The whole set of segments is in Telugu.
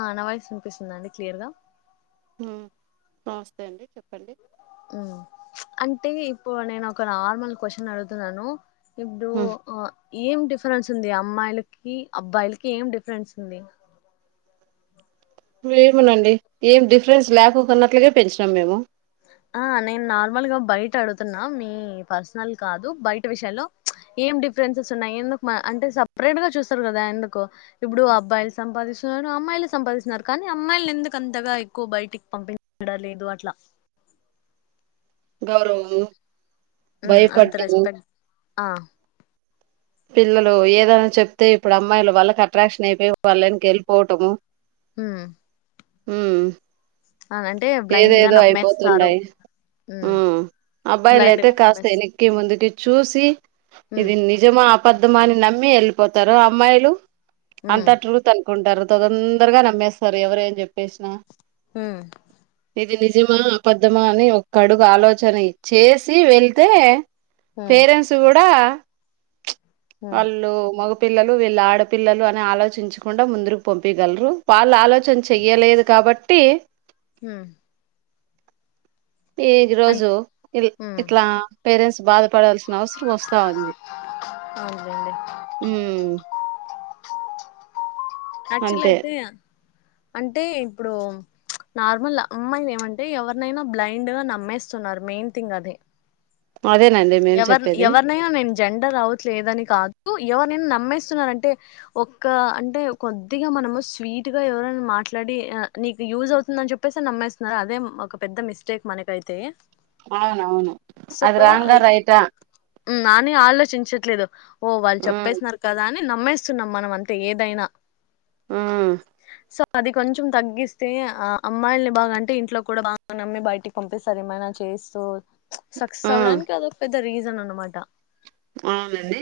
ఆ నావాయిస్ వినిపిస్తుందాండి క్లియర్గా.? ! హ్మ్ నమస్తే అండి. చెప్పండి. హ్మ్. అంటే ఇప్పుడు నేనొక నార్మల్ క్వశ్చన్ అడుగుతున్నాను. ఇప్డు ఆ.. ఏం డిఫరెన్స్ ఉంది అమ్మాయిలకి, అబ్బాయిల్కి? ఏం డిఫరెన్స్ ఉంది.? ఏమెనండి, ఏం డిఫ్రెన్స్ లేకొకున్నట్లుగే పెంచినాం మేము. ఆ నేన్ నార్మల్ గా బయట అడుగుతున్నా మీ పర్సనల్ కాదు బయట విషయాలో ప్చ్ ఏం డిఫరెన్సెస్ ఉన్నాయి ఎందుకు మా అంటే సపరేట్ గా చూస్తారు గదా ఎందుకో ఇప్పుడు అబ్బాయిలు సంపాదిస్తున్నారు, అమ్మాయిలు సంపాదిస్తున్నారు కానీ అమ్మాయిల్ని ఎందుకు అంతగా ఎక్కువ బయటికి పంపించడం లేదు అట్లా. గౌరవము. హ్మ్ అంత భయపడ్డము రెస్పెక్ట్. ఆ. పిల్లలు, ఏదైనా చెప్తే ఇప్పుడు అమ్మాయిలు వాళ్ళకట్రాక్షనైపోయి వాళెన్క ఎళ్ళ్పోటము. హ్మ్. ఊ. బ్లైండ్ గా ఏదేదో నమ్మేస్తారు అయిపోతుండయి. ఉమ్ అబ్బాయిలు బ్లైండ్ అయితే గా కాస్త నమ్మేస్ ఎనక్కి ముందుకి. చూసి. ఉమ్ ఇది నిజమా. ! పద్ధుమాని నమ్మి ఎళ్ళిపోతారు అమ్మాయిలు. ఉమ్ అంతా ట్రూత్‌ అనుకుంటారు. తొతోందరగా నమ్మేస్తారు ఎవరెం జెప్పేస్నా. ఊ.. ఇది నిజమా, అపద్ధమా అని ఒక్క అడుగు ఆలోచన ఇచ్చేసి వెళ్తే.. ఉమ్ పేరెంసు గూడా. ఉమ్ వాళ్ళు మొగ.. పిల్లలు వీళ్ళ ఆడపిల్లలు అని ఆలోచించకుండా ముంద్రుకు పంపీగల్రు వాళ్ళు ఆలో.. చన్ చెయ్యలేదు కాబట్టి. ఉమ్ అన్ ఈగ్రోజు ఇది ఉమ్ ఇట్లా. పేరేంస్సు బాధ. పడాల్సిన అవసరం వస్తా ఉంది అవునులేండి ఆక్చుల్ అంతే అయితే అంటే ఇప్పుడు నార్మల్ అమ్మాయిలు ఏమంటే ఎవరినైనా బ్లైండ్ గా నమ్మేస్తున్నారు మెయిన్ థింగ్ అదే అదేనండి మేం ఎవర్ చెప్పేది ఎవరినైనా నేను జెండర్ అవట్లేదని కాదు ఎవరనైనా నమ్మేస్తున్నారంటే ఒక్క అంటే కొద్దిగా మనము స్వీట్ గా ఎవరైనా మాట్లాడి నీకు యూజ్ అవుతుందని చెప్పేస్తే నమ్మేస్తున్నారు అదే మకు పెద్ద మిస్టేక్ మనకైతే అవునవును అది రాంగ రైటా హ్ నాని ఆలోచించట్లేదు ఓ వాళ్ళు ఉమ్ చెప్పేసిన్నారు కదా అని నమ్మేస్తున్నాం మనం అంతే ఏదైనా ఆ సో అది కొంచెం తగ్గిస్తే ఆ అమ్మాయిల్ని బాగా అంటే ఇంట్లో కూడా బాగు నమ్మి బయటికి పంపిస్తారు ఏమైనా చేస్తూ సక్సెస్ ఉమ్ అవడానికి అదొ పె రీజన్ అన్నమాట మట అవునండి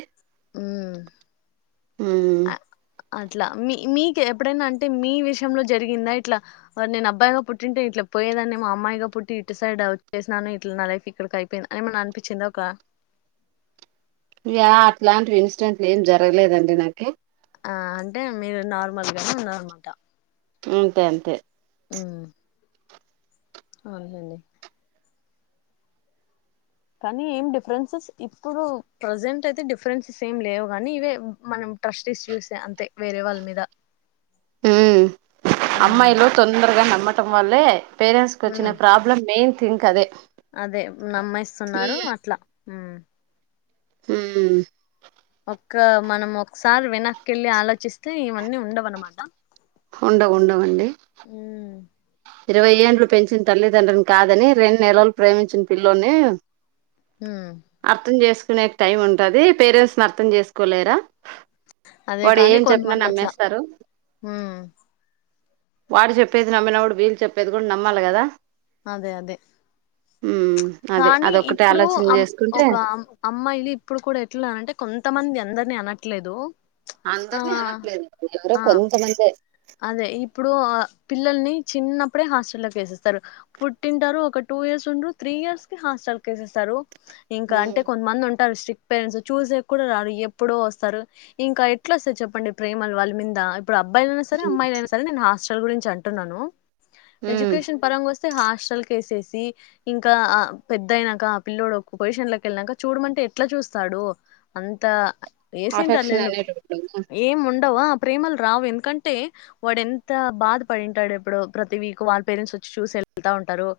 హు ఉమ్ అట్లా మీ మీకు ఎప్పుడైనా అంటే మీ విషయంలో జరిగిందా ఎట్లా నేను అబ్బాయిగా పుట్టింటే ఇట్లా పోయేదని మా అమ్మాయిగా పుట్టి ఈ డిసైడ్అవు చేసినాను ఇట్లా నా లైఫ్ ఇక్కడికి అయిపోయింది ఏమైనా అనిపించిందా ఒక ఇ అట్లాంటి ఇన్స్డెంట్లు ఏం జరగలేదండి నాకి ఆ అంటే మీరు నార్మల్గానే ఉన్నారన్నమాట అంతే అంతే హు అవునండి కానీ ఏం డిఫరెన్సెస్ ఇప్పుడు ప్రజెంట్ అయితే డిఫరెన్సెస్ ఏం లేవు కానీ ఇవే మనం ట్రస్ట్ ఇషూసే అంతే వేరే వాళ్ళ మీద హు ఉమ్ అమ్మాయిలు తొందరగా నమ్ నమ్మటం వల్లనే పేరెంట్స్ కు ఉమ్ వచ్చిన ప్రాబ్లం మెయిన్ ఇంకా అదే అదే నమ్మయిస్తున్నారు అట్లా హు ఉహ్మ్ ఒక్క మనం ఒకసారి వెనక్కిళ్ళి ఆలోచిస్తే ఇవన్నీ ఉండవ అనమాట ఉండవు ఉండవండి ఉమ్ ఇరవై ఏండ్లు పెంచిన తల్లిదండ్రుని కాదని రెండు నెలలు ప్రేమించిన పిల్లోని ఉమ్ అర్థం చేసు నేక టైం ఉంటుంది పేరెంట్స్ ని అర్థం చేసుకోలేరా అదే వాడు కాని ఏం చెప్పినా కొంతమంది అట్లా నమ్మేస్తారు హు వాడు చెప్పేది నమ్మినాడు వీలు చెప్పేది కూడా నమ్మాలి కదా అదే అదే ఉమ్ అదే కానీ అదొక్కటి ఇప్పుడు ఆలోచన అమ్ చేసుకుంటే ఒక అమ్మాయిలు ఇప్పుడు కూడా ఎట్లాన అంటే కొంతమంది అందరిని అన చెట్లేదు అందరినీ అనట్లేదు ఎవరో కొంతమంది అదే ఇప్పుడు పిల్లల్ని చిన్నప్పుడే హాస్టల్ వేసేస్తారు పుట్టింటారు ఒక టూ ఇయర్స్ ఉండ త్రీ ఇయర్స్ కి హాస్టల్ వేసేస్తారు ఇంకా ఉమ్ అంటే కొంతమంది ఉంటారు శ పేరెంట్స్ చూసే కూడా రారు ఎప్పుడో వస్తారు ఇంకా ఎట్లా వస్తాయి చెప్పండి ప్రేమలు వాళ్ళ మీద ఇప్పుడు అబ్బాయి సరే అమ్మాయి సరే నేను హోస్ట్ గురించి అంటున్నాను ఉమ్ ఎజ్యుకేషన్ పరంగస్తు హాస్టల్ కి వేసేసి ఇంకా పెద్దయినాక ఆ పిల్ల్లోడు పొజిషన్ లోకి వెళ్ళినాక చూడమంటే ఎట్లా చూస్తాడు అంత వేసేంటారు అఫెక్షన్ లెండి అనేటోళ్ళు ఏం ఉండ ప్రేమల్ రావు ఎంతకంటే అంటే వాడు ఎంత బాధ పడింటాడు ఎప్పుడు ప్రతి వీక్ వాళ్ళ పేరెంట్స్ వచ్చి చూసి వెళ్తా ఉంటారు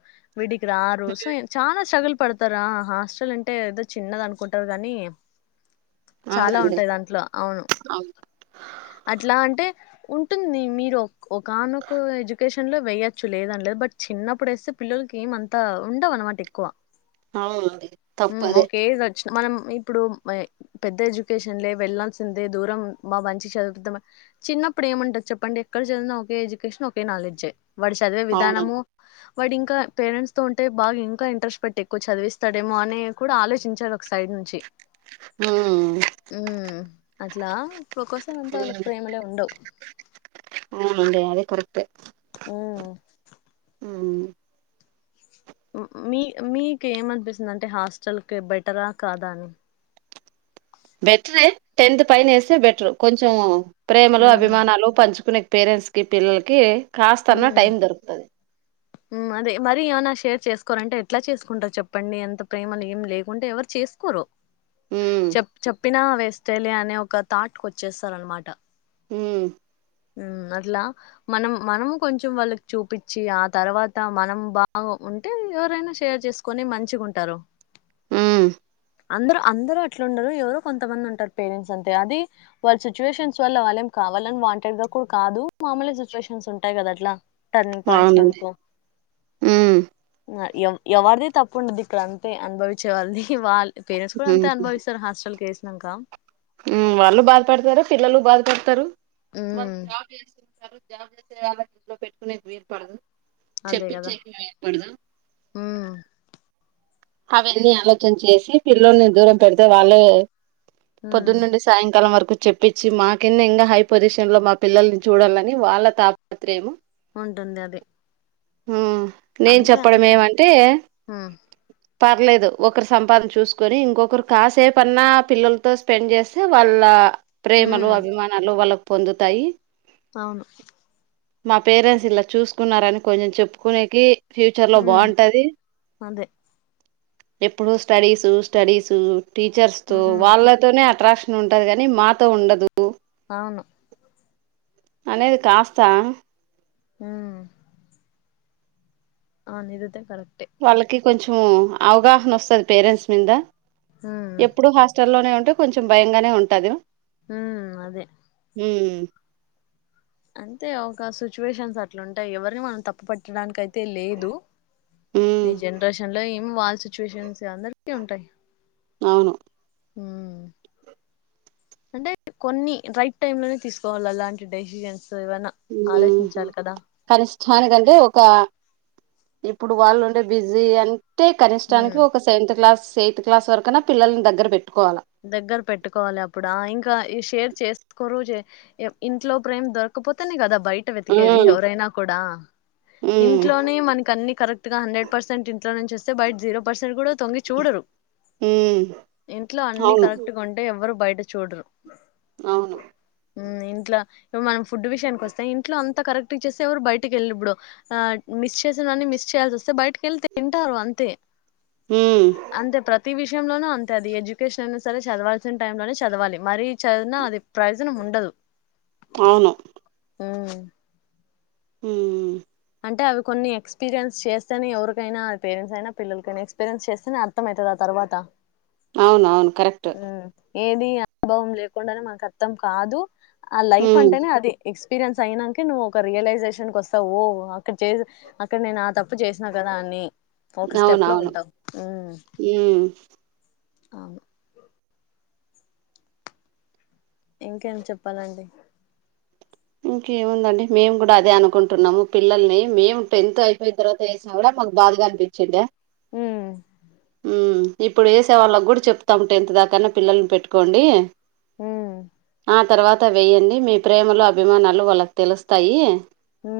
విడికి రారు సో చాలా స్ట్రగుల్ పడతారా హాస్టల్ అంటే ఏదో చిన్నగా అనుకుంటారు కాని చాలా అవునండి ఉంటాయి దాంట్లో అవును అట్లా అంటే ఉంటుంది మీరు ఒక అనొక ఎడ్యుకేషన్ లో వేయొచ్చు లేదనలేదు బట్ చిన్నప్పుడు వేస్తే పిల్లలకి ఏమ అంతా ఉండవు అనమాట ఎక్కువ అవును అదే ఉమ్ తప్పదే ఒక ఏజ్ మనం ఇప్పుడు పెద్ద ఎడ్యుకేషన్లే వెళ్ళల్సిందే దూరం మా మంచి చదువుతాం చిన్న ఇప్పుడు ఏ ఉంటాది చెప్పండి ఎక్కడ చదివిన ఒక ఎడ్యుకేషన్ ఒకే నాలెడ్జ్ వడి చదివే విధానము అవునండి వాటి ఇంకా పేరెంట్స్ తో ఉంటే బాగా ఇంకా ఇంట్రెస్ట్ పెట్టి ఎక్కువ చదివిస్తాడేమో అని కూడా ఆలోచించారు ఒక సైడ్ నుంచి ఉమ్ ఉ అట్లా ఇప్పుడు ఒకసారే అంతా వాళ్ళకి ఉమ్ ప్రేమలే ఉండవు అవునండి అదే కరక్టే ఆ ఉమ్ మీ మీకు ఏమిఅనిపిస్తుంది అంటే హాస్టల్ క బెటరా కాదా అని బెటరే టెన్త్ పైన వేస్తే బెటర్ కొంచెం ప్రేమలు ఉమ్ అభిమానాలు పంచుకునే పేరెంట్స్కి పిల్లలకి కాస్తన్నా ఉమ్ టైమ్ దొరుకుతది అదే మరీ ఏమనా షేర్ చేసుకోరు అంటే ఎట్లా చేసుకుంటారు చెప్పండి ఎంత ప్రేమలు ఏం లేకుంటే ఎవరు చేసుకోరు ఉమ్ చెప్ చెప్పినా వెస్ట్ లే అనే ఒక థాట్కు వచ్చేస్తారూ అనమాట హ ఉ అట్లా మనం మనం కొంచెం వాళ్ళకి చూపించి ఆ తర్వాత మనం బాగా ఉంటే ఎవరైనా షేర్ చేసుకొని మంచిగా ఉంటారు ఆ అందరు అందరుూ అట్లు ఉండరు, ఎవరో కొంతమంది ఉంటారు పేరెంట్స్ అంతే, అది వాళ్ళ సిచ్యువేషన్స్ వల్ల వాళ్ళ ఏం కావాలని వా డు కాదు మామూలు సిచుయేషన్స్ ఉంటాయి కదా అట్లా టర్నింగ్ పయింట్స్ అవునండి మనకు ఉమ్ అ ఎం ఎవరిది తప్పు ఉండదు ఇక్కడ అంతే అనుభవించే వాళ్ళది వాళ్ పేరెంట్స్ కూడా అంత అభవిస్తారు హాస్టల్ నాకా మ్ వాళ్ళు బాధపడతారు పిల్లలు బాధపడతారు [inaudible] ఉమ్ అరు జా చేస్తే అలా ఇలో పెట్టుకునే బర్ పడదు అదే కదా చెప్పించేకపడదు ఉమ్ అవన్నీ ఆలోచన చేసి పిల్లోని దూరం పెడితే వాళ్ళే ఉమ్ పొద్దున్న నుండి సాయంకాలం వరకు చెప్పించి మా కిన్న ఇంకా హై పొజిషన్ లో మా పిల్లల్ని చూడాలని వాళ్ళ తాపత్రేమ ఉంటుంది అది మ్ నేను అంతే చెప్పడం అంతే ఏమంటే ఉమ్ పర్లేదు ఒకరు సంపాదన చూసుకొని ఇంకొకరు కాసేపన్నా పిల్లలతో స్పెండ్ చేస్తే వాళ్ళ ప్రేమలు ఉమ్ అభిమానాలు వాళ్ళ పొందుతాయి అవును మా పేరెంట్స్ ఇలా చూసుకున్నారని కొంచెం చెప్పుకునేకి ఫ్యూచర్ లో ఉమ్ బాగుంటది అదే ఎప్పుడు స్టడీసు స్టడీసు టీచర్స్ తో ఉమ్ వాళ్ళతోనే అట్రాక్షన్ ఉంటది గానీ మాతో ఉండదు అవును అనేది కాస్తా హ్మ్ అవును ఇదైతే కరెక్ట్ వాళ్ళకి కొంచం అవగాహన వస్తది పేరెంట్స్ మీద ఉమ్ ఎప్పుడు హాస్టల్ లోనే ఉంటే కొంచెం భయంగానే ఉంటాది హ్మ్ అదే హ్మ్ అంతే ఒక సిచ్యువేషన్స్ అట్లు ఉంటాయి ఎవరిని మనం తప్పు పట్టడానికి అయి తే లేదు ఉమ్ ఈ జనరేషన్ లో యేం ఉమ్ వాళ్ళ సిచ్యువేషన్స్ అందరికీ ఉంటాయ్ అవును హ అంటే కొన్ని రైట్ టైమ్ లోనే తీసుకోవాలి అలాంటి డెసిజన్స్ కానిష్టానికంటే ఒక ఇప్పుడు వాళ్ళు ఉంటే బిజీ అని అే కనిష్టానికి ఉమ్ ఒక సెవెంత్ క్లాస్ ఎయిత్ క్లా వరకునా పిల్లని ద్గ పెట్టి దగ్గర పెట్టుకోవాలి అప్పుడు ఇంకా ఈ షేర్ చేస్త కొ ఇంట్లో ప్రేమ దర్క పోతే గదాబ బయట వెతికేది ఉమ్ ఎవరైనా కూడా ఉమ్ ఇంట్లోనే మనక అన్ని కరెక్ట్ ఇక హండ్రె పర్సెంట్ ఇంట్లో నుంచి వస్తె బయట జీరో పర్సెట్ కూడా తొంగి చూడరు ఉమ్ ఏ అన్ని అవును కరెక్ట్గా ఉంటే ఎవరు బయట చూడరు అవును ఇంట్లో ఇ మనం ఫుడ్ విషయానికి వస్తే ఇంట్లో అంత కరెక్ట్చ్చస్తే ఎవరు బయటకి వెళ్ళ ఇప్పుడు ఆ మిస్ చేసినవన్ని మిస్ చేయాల్సి వస్తే బయటకి వెళ్ితే తింటారు అంతే ఉమ్ అంతే ప్రతి విషయంలోన అంతే అది ఎడ్యు కేషన్ అయినా సరే చదవాల్సిన టై లోనే చదవాలి మరీ చదివినా అది ప్రయోజనం ఉండదు అవును ఆ హ అంటే అవి కొన్ని ఎక్స్పీరియన్స్ చేస్తేనే ఎవరికైనా పేరెంట్స్ అయినా పిల్లలకైనా ఎక్స్పీరియన్స్ చేస్తేనే అర్థమ అవుతుంది ఆ తర్వాత అవునవును కరెక్ట్ ఉమ్. ఏది అనుభవం లేకుండానే మనకు అర్థం కాదు ఆ లైఫ్ ఉమ్ అంటేనే అది ఎ ఎక్స్పీరియన్స్ అయినాక నువ్వు ఒక రియలైజేషన్కి వస్తవు ఓ అక్కడ చే అక్కడ నేను ఆ తప్ తప్పు చేసినా కదా అన్ని ఒక స్టెప్ లో అవునవును ఉంటాం ఉమ్ అవును ఇంకేం చెప్పాలండి ఇంకేముందండి మేము కూడా అదే అనుకుంటున్నాము పిల్లల్ని మేము టెన్త్ అయిపోయిన తర్వాత వేసిన కూడా మాకు బాధగా అనిపించిండి ఉమ్. ఇప్పుడు వేసే వాళ్ళకి కూడా చెప్తాం టెన్త్ దాకాన్నా పిల్లల్ని పెట్టుకోండి హ ఆ తర్వాత వెే్యడి మీ ప్రేమలో అభిమానాలు వాళ్ళకి తెలుస్తాయి హ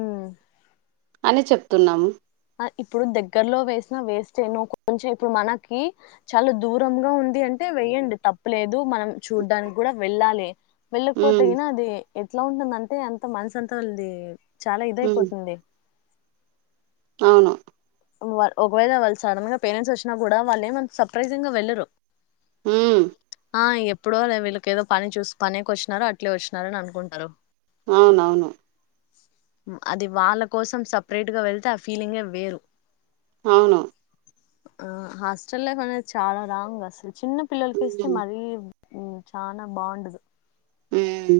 అని చెప్తున్నాము ఇప్పుడు దగ్గరలో వేసినా వేస్ట్ేనుో కొంచెం ఇప్పుడు మనకి చాలా దూరంగా ఉంది అంటే వెే్యండి తప్పలేదు మనం చూడ్డానికి కూడా వెళ్ళాలి వెళ్ళక పోతే ఉమ్ గణ అది ఎట్లా ఉంటుందంటే అంత మనసు అంతా వాళది చాలా ఉమ్ ఇదయిపోతుంది అవును ఒకవేళ వాళ్ళు సడన్గా పేరెంట్స్ వచ్చినా కూడా వాళ్ళేం అంతా సర్ప్రైజింగ్ గా వెళ్ళరు హ్మ్మ్ ఆ ఎప్పుడో వీళ్ళకి ఏదో పని చూసి పనేకి వచ్చినారో అట్లే వచ్చినారని అనుకుంటారు అవునవును అది వాళ్ళ కోసం సపరేట్ గా వెళ్తే ఆ ఫీలింగే వేరు అవును ఆ హాస్టెల్ లైఫ్ అనేది చాలా రాంగ్ అసలు చిన్న పిల్లలకి ఇస్తే ఉమ్ మరీ చానా బాగుండదు మ్మ్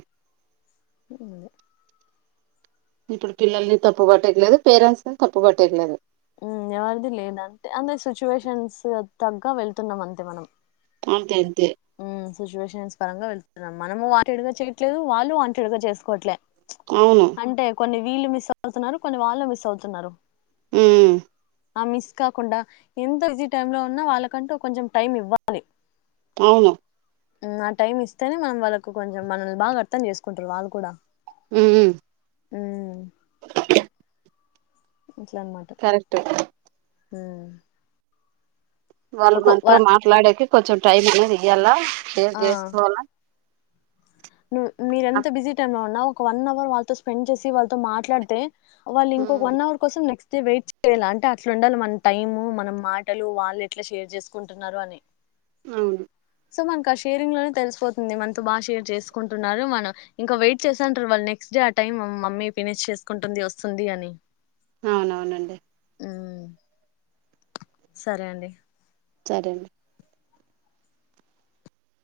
ఇప్పుడు పిల్లల్ని తప్పు పట్టట్లేదు పేరెంట్స్ ని తప్పు పట్టట్లేదు హ్మ్మ్ ఎవరిది లేద అంతే అంటే సిచ్యువేషన్స్ తగ్గ వెళ్తున్నాం అంతే మనం అంతే తే సిచువేషన్ పరంగా వెళ్తున్నాం మనము వాంటెడ్ గా చేయట్లేదు వాళ్ళు వాంటెడ్ గా చేసుకోవట్లేదు అవును అంటే కొన్ని వీళ్ళు మిస్ అవుతున్నారు కొన్ని వాళ్ళు మిస్ అవుతున్నారు హ్మ్మ్ ఆ మిస్ కాకుండా ఎంత ఈజీ టై లో ఉన్నా వాళ్ళకంటూ కొంచెం టైం ఇవ్వాలి అవును ఆ టైమ్ ఇస్తేనే మనం వాళ్ళకు కొంచెం మనల్ని బాగా అర్థం చేసుకుంటారు వాళ్ళు కూడా హ్మ్మ్ హ్మ్మ్ కరెక్ట్ హ్మ్మ్ వాళ్లు మనతో మాట్లాడాకె కొంచెం టైమ్ ఉన్నది ఇయ్యాలా ఏం ఆ చేసుకోవాలా హ్మ్మ్ మీర ఎంత బిజీ టైం లో ఉన్నావు ఒక వన్ అవర్ వాళ్ళతో స్పెండ్ చేసి వాళ్ళతో మాట్లాడితే వాళ్ళు ఇంకొక ఉమ్ వన్ అవర్ కోసం నెక్స్ట్ అయితే వెయిట్ చేయాల అంటే అట్లా ఉండాలి మన టైము మన మాటలు వాళ్ళు ఎట్లా షేర్ చేసుకుంటున్నారు అని అవును సో మన ఆ షేరింగ్ లోనే తెలిసిపోతుంది మనతో బాగా షేర్ చేసు కుంటున్నారు మనం ఇంకా వెయిట్ చేసా అంటారు వాళ్ళు నెక్స్ట్ డే ఆ టైం మమ్మీ ఫినిష్చేసుకుంటుంది వస్తుంది అని అవునవునండి హ్మ్. సరే అండి సరే అండి